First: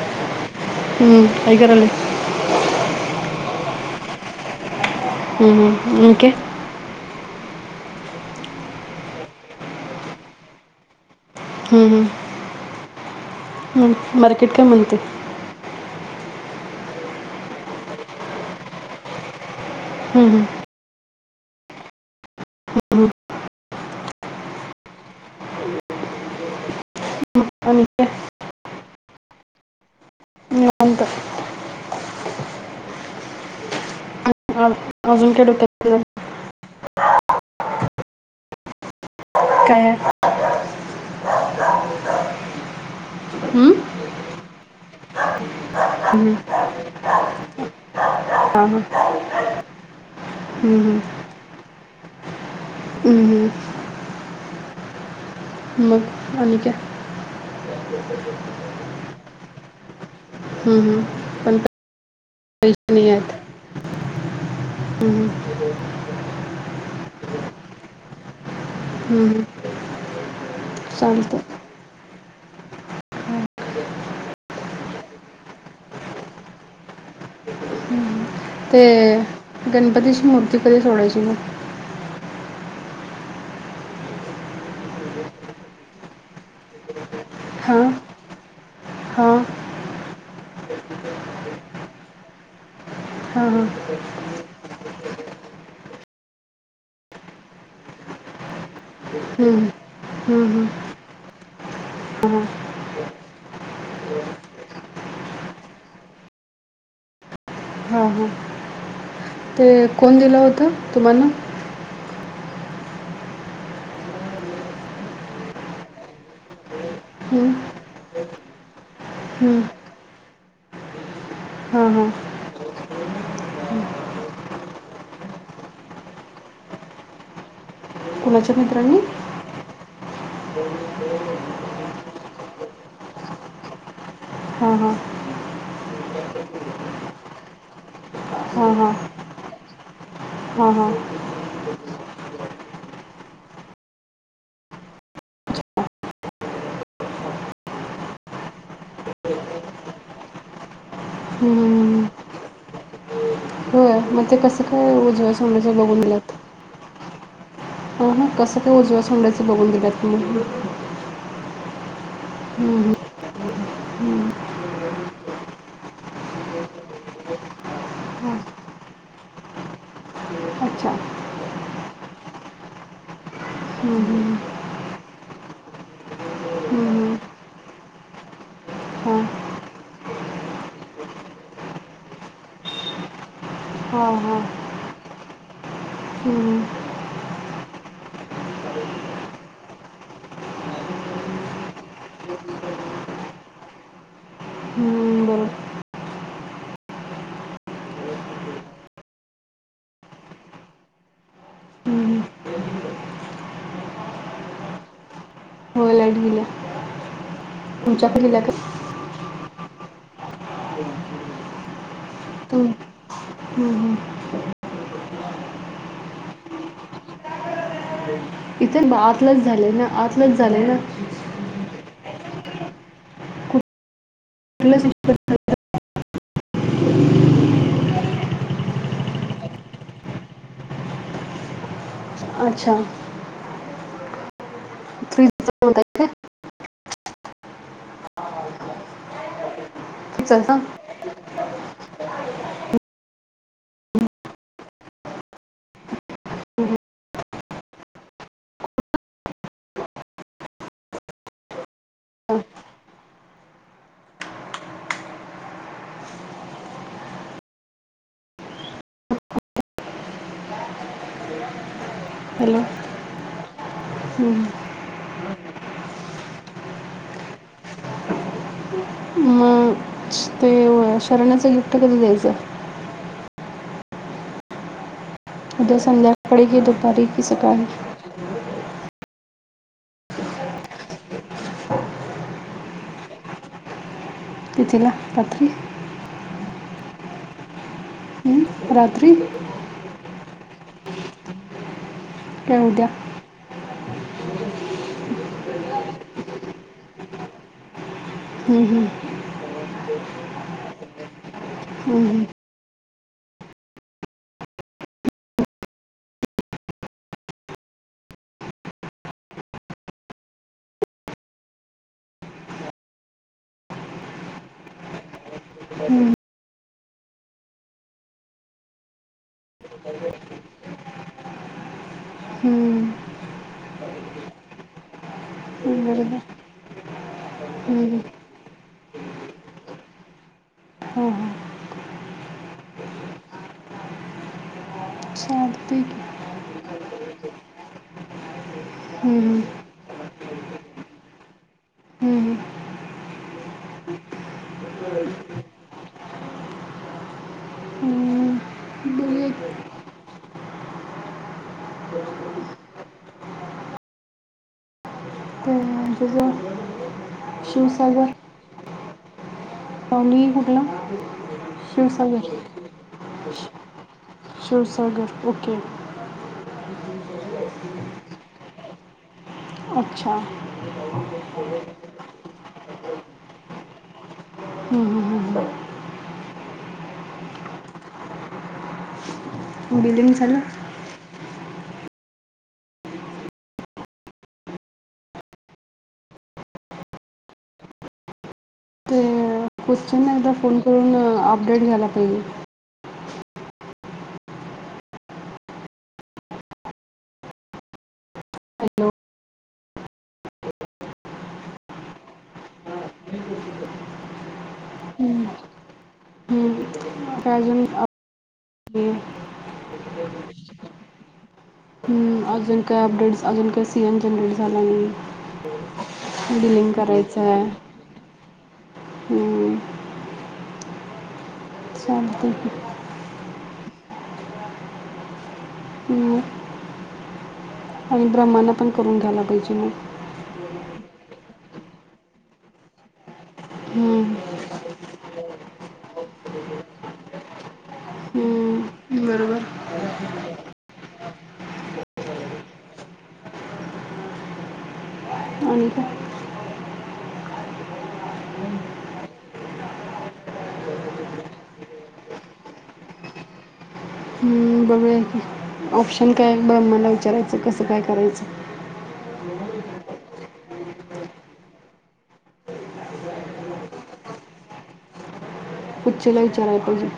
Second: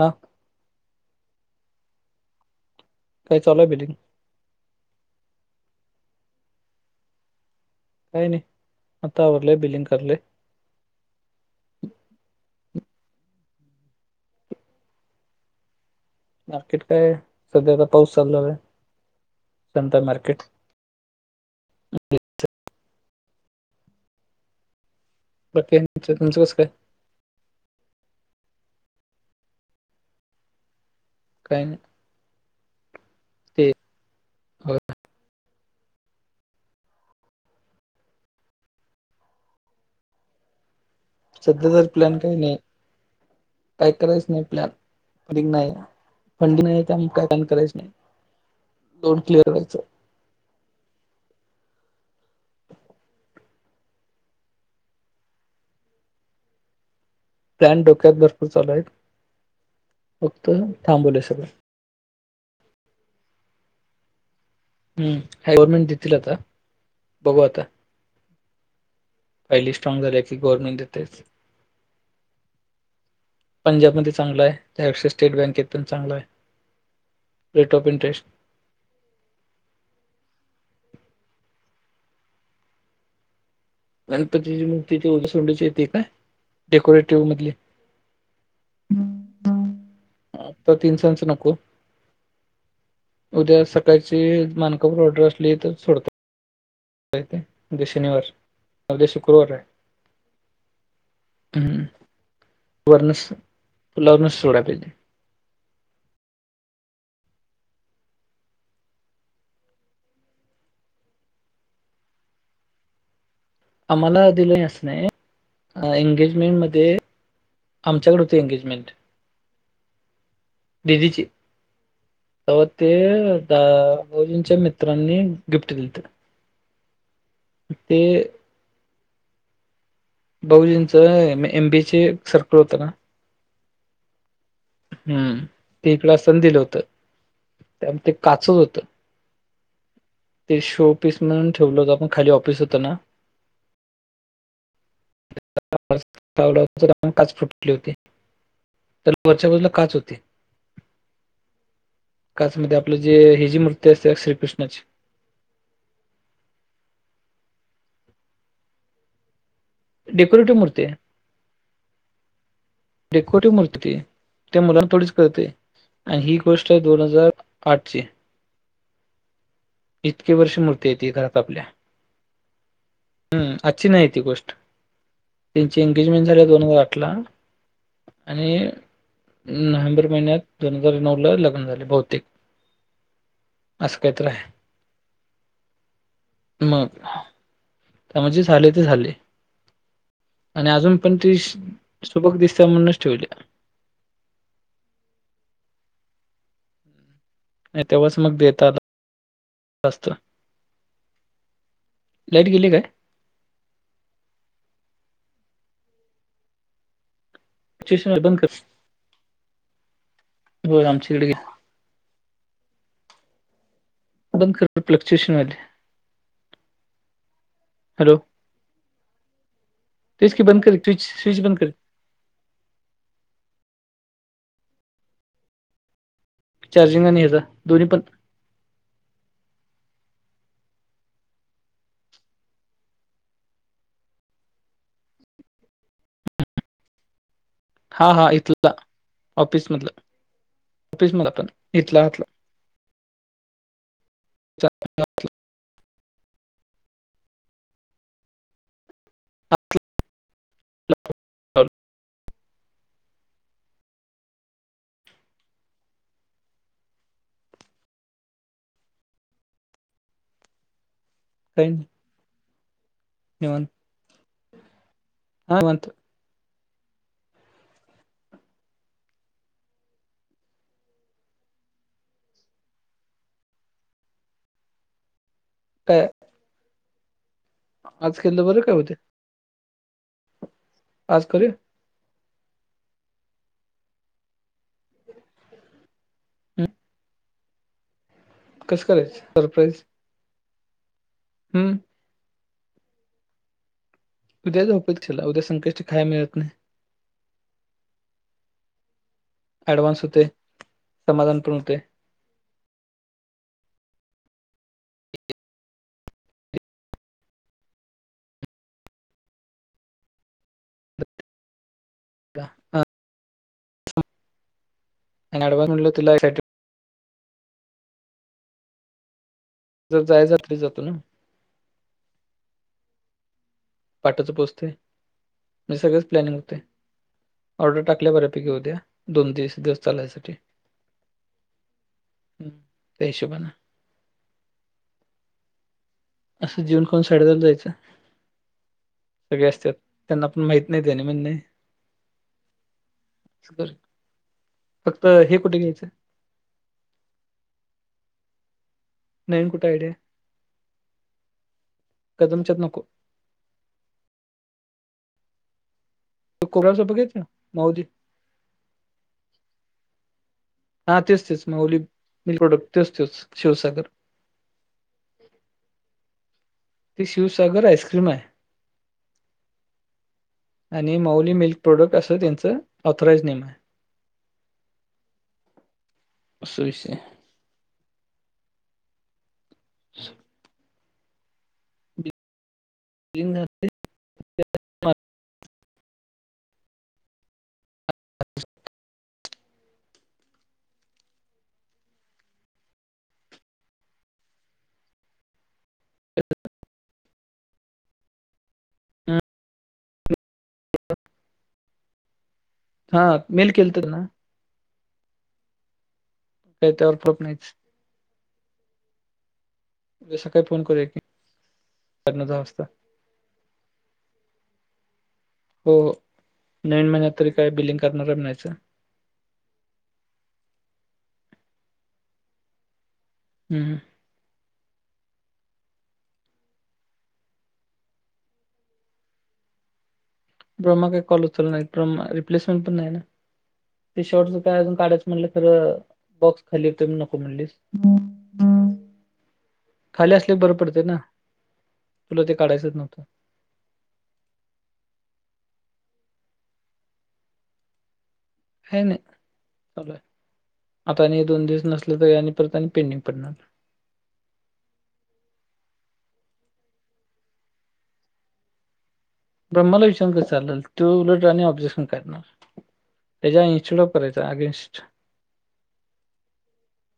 हा हम्म, काय करायलास. काय चालूय बिलिंग. हा आणि काय? काही नाही आता आवरलंय बिलिंग करालोय. हम्म हम्, हम मार्केट काय म्हणतय? मार्केट काय, सध्याता आत्ता पाऊस चालू झालाय, बंद आहे मार्केट. हम्म, [unintelligible] हम्म. बाकी काय, तुमचं कसं काय? आणि काय निवांत काय नई. ते. अं, अजून काय डोक्यात तुझ्या? [unintelligible] [unintelligible] सध्या तर प्लॅन काही नाही, हम्म? काय करायच नाही प्लॅन, [unintelligible] नाही. हम. त्यामु काही कान करायच नाही लोड क्लिअर वरायचं. हम्. आणिक प्लॅन डोक्यात भरपूर चालू आहेत. फक्त थांबले सगळं. कची नि आहेतत. हम्म गव्हर्मेंट देतील आता बघू आता. हम्म. पहिली स्ट्रॉग झाले की गव्हर्नमेंट देतेच. चालतं पंजाबमध्ये चांगला आहे लष स्टेट बँकेत पण चांगला आहे. रेट ऑफ इंटरेस्ट ते गणपतीची मूर्ती कधी सोडाची म गणपतीची मूर्ती ते सोंडच येते का डेकोरेटिव्ह मधले हा. ता तीनसांच नको. हां उद्या हां सकाळची मानकापूर ऑर्डर असली तर सोडतात. हो बेश निवार हम्म हम्म हम्. हम् वण पुलावरूनच सोडा पहिजे. [unintelligible] हां हां ते कोण दिलं होत तुम्हाला आम्हाला दिलही अस नाही एंगेजमेंटमध्येध्ये हम्म, आमच्याकडे होती एंगेजमेंट हम्म. दिदीची हां हां तेव्हा ते दाोजींच्या मित्रांनी गिफ्ट दिते. कुणाच्या मित्रांनी बहुजींच एमबी चं सर्कल होतं ना. हा हा. हम्म. ते इकड सण दिलं होतं त्यामुळे ते काचत हां होत. हां ते हां हां हं, शोपीस म्हणून ठेवलं होत आपण खाली ऑफिस होत ना. म काच फुटली होती. त्याला वरच्या बाजूला काच होते. हं, हं. काच मध्ये आपलं जे ह जी मृत्य होय मग ते कस काय उजव्या समोस बघून दिलात. हो कसं ते उजव्या संडायचं बघून दिल्यात तुम्ही? देखो त मुल ते मुलांना थोडीच करते आणि ही गोष्ट आहे दोन हजार आठ ची हां. इतकी वर्ष मूर्ती अच्छा येते घरात आपल्या हम् अआजची हं, नाही ती हं, गोष्ट त्यांची एंगेजमेंट झाली दोन हजार आठ ला हं, हं. आणि हां नोव्हेंबर महिन्यात दोन हजार नऊ ला लग्न झाले बौतेिक असं हां काहीत रा हां हं, हं. मग त्यामुळेजे झाले ते झाले. आणि अजून पण ती सोबक दिसत म्हणूनच ठेवली. हम्म बर. नाही तेवच मग देतातस्त्र हम्म. होलडल्या तुमच्या पहिल्या का? होर आमच्याकडे तुम हं, हं. उड क फ्लक्चुवेशन मले हॅलो. इथे आतलाच झालंय ना तेच आतलंच की बंद झालंय कर ना. स्विच स्विच बंद कर [unintelligible] चार्जिंग आणि [unintelligible] दोन्ही पण अच्छा. फ्रीजचं म्हणताय का हा हा इथल, ऑफिसमधलं. [unintelligible] [unintelligible] पण इथला आतला. [unintelligible] [unintelligible] काही. हॅलो. [unintelligible] हा [unintelligible] मग ते शरणाचं गिफ्ट कधी द्यायचं? उद्या काय संध्या कडी की दपारी? आज केल तर बर काय होते. आज करूया. तिथिला पत्री. हम्म हं? कसं रात्री करायचं सरप्राईज? हम्म. ये उद्या. उद्या झोपेक्षला उद्या संकष्ट काय मिळत नाही. हम्म हम्म. अडव्स होतय, समाधान. पण होते हम्. [unintelligible] जर जाय जात जातो ना. हं. पाठच पोहोचतय म सगळेच बरोबर प्लॅनिंग होतय. ऑर्डर हं, हं. टाकल्या बऱ्यापैकी उद्या दोन तीस दिवस चालायसाठी हां हां त्याहिशोबान. चालते की असं जीवन कोण साडे दाला जायचं. हं, हं. सगळे असत त्यांना पण माहित नाही त्यानी म्हण नाही हं, हं. बर फक्त हे कुठे घ्यायचं? हम्म. नाहीन कुठं आयडिया. कदम चत नको. तो कोबराचं बघायचं [unintelligible] माऊली शिवसागर. पाली हां तेच तेच माऊली मिल्क प्रोडक्ट तोच -तोच शिवसागर. शिवसागर ओके. ते शिवसागर आईस्क्रीम आहे. अच्छा आणि मऊली मिल्क प्रोडक्ट असं त्यांचं ऑथोराईज नेम आहे. हम्म हम्म हम्म. अस विषय हाय. बिलीगं झाल? बिलिंग झाल [unintelligible] क्वशन एकदा फोन करून आपडेट घ्यायला पाहिजे. हॅलो हम्म. हा मेल केलत नां? हम्म. हम्म. काय त्यावर फोन काय नाहीच, अजून हे. उद्या सकाळी फोन करूया की. साडे हम्म नऊ दहा अजून वाजता काय अपडेट्स अजून काय सीएन जनरेट झाला नायी. हो हो. बिलिंग नवीन महिन्यात तरी करायचाय. काय बिलिंग करणार आहे म्हणायचं हुं चालतय की- हुं हुं आणि ब्रह्मान पण करून घ्यायला पाहिजे ना- ब्रह्मा काय कॉल उचलाय नाही रिप्लेसमेंट पण नाही नां? हं काय अजून काढायच म्हणलं तर बॉक्स खाली होते नको म्हणलीस हुं हुं हम्म, बरोबर खाली असलेल बर पडतेय ना तुला ते काढायचेच येत नव्हतं. [inaudible] काय काय नाही, चालु हाय. आता आणि हे दोन दिवस नसलतरी आणि परत आणि पेंडिंग पडणार. हम्म, बघूया ऑप्शन काय ब्रम्हांला विचारायच कसं काय करायचं- ब्रम्हांला विचारून कस चाललं त्यो उलट आणि ऑब्जेक्शन कारणार. त्याज्या अंगची लायक करायचा अगेन्स्ट- [unintelligible] विचाराय पाहिजे.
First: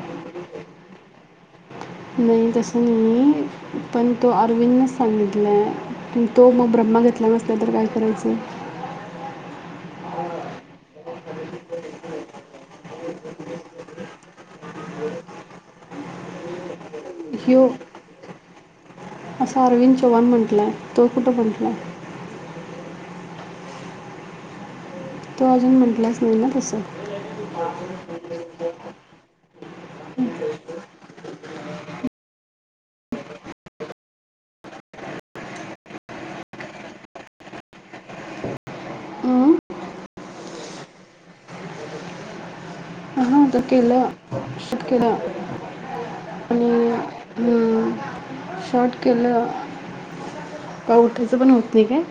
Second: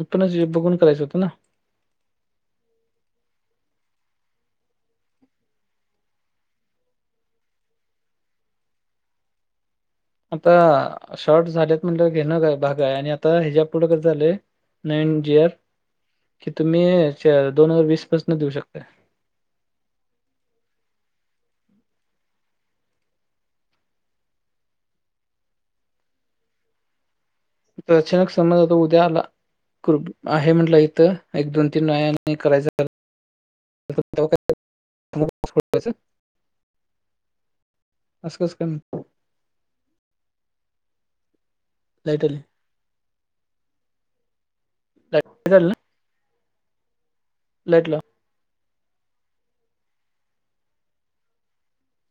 आपणच हे बघून करायचं होतं ना. नायी तस नायी पण तो अरविंदन सांगितलाय की तो मग ब्र- म्हा घेतला नसत तर काय करायचं? आता शॉर्ट झालेत म्हणलं घेणंकाय भागहाय आणि आता हिच्यापुूढ कस झालंय- नवीन जीर की तुम्ही चार ह्यो दोन हजार वीस पासून देऊ शकतात. असं अरविंद चव्हाण म्हंटलाय तो कुठं म्हंटलाय. तो अजून म्हटलांच नाही ना तस. अता अचानक समज अता उद्या आला. खुरपक आहे म्हटलं इथं एक दोन तीन नायाने करायचं- [inaudible] असकस कान- अं? लाईट आली- हां आता केलं शट केला- लाईट आली ना लाईट लाव- शॉट केलं का उठायचं पण होत नाही काय?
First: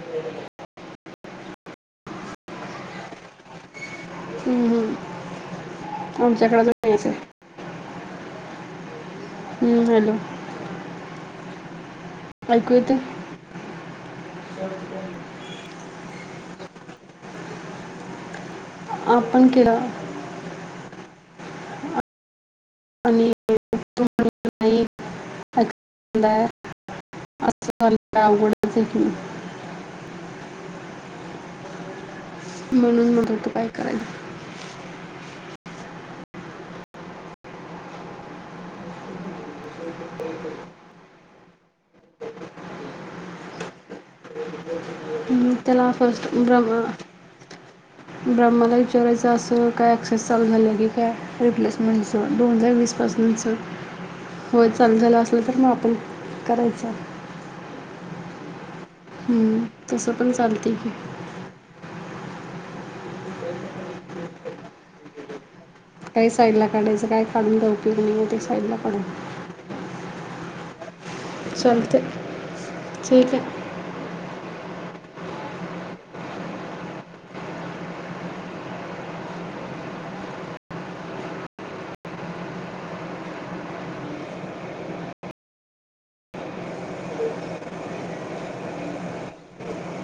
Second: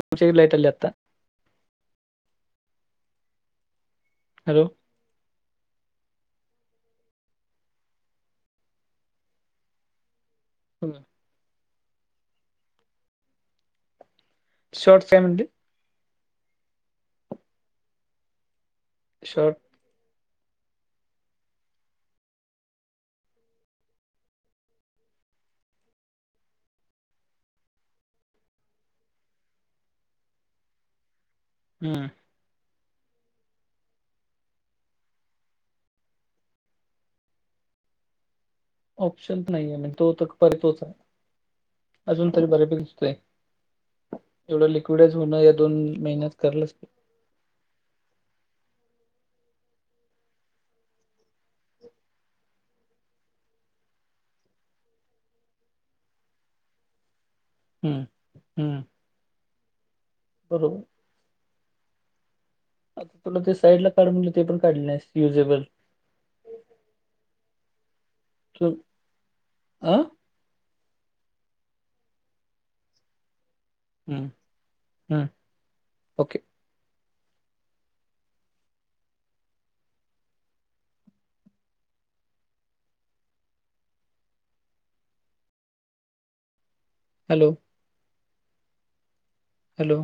आमच्याकड लाईट आली आत्ता. हॅलो- आमच्या कड अजून नाहीच हाय हुं हॅलो- पण- ऐकू येतंय. शोट फेमट. आप आपण शॉर्ट किडा. आणि. अस आलं अवगडच आहे की. हम्म म्हणून मग तू काय,? ऑप्शन नाही आहे म्हणजे तो तर पर तोच आहे. अजून तरी बऱ्यापैकी दितय एवढं लिक्विड. त्याला फस्ट ब्रहण ब्रहमाणा ल. रायचं असं काय ॲक्सेस चालू झालं की काय रिप्लेसमेंटचं दोन हजार वीसपासचं. होय चालू झालं असल तर मग आपण करायचं. हम्म हम्म हम्म तसं पण चालतेय बरोबर की. आ पण ते साइड ला काढून म्हण ते पण काढले युजेबल. काही साईड ला काढायचं काय काढून द उपयोग नाही ते तू साईडला काढा. अं चलते ठीक आहे. हम्म ओके. हॅलो! हॅलो, !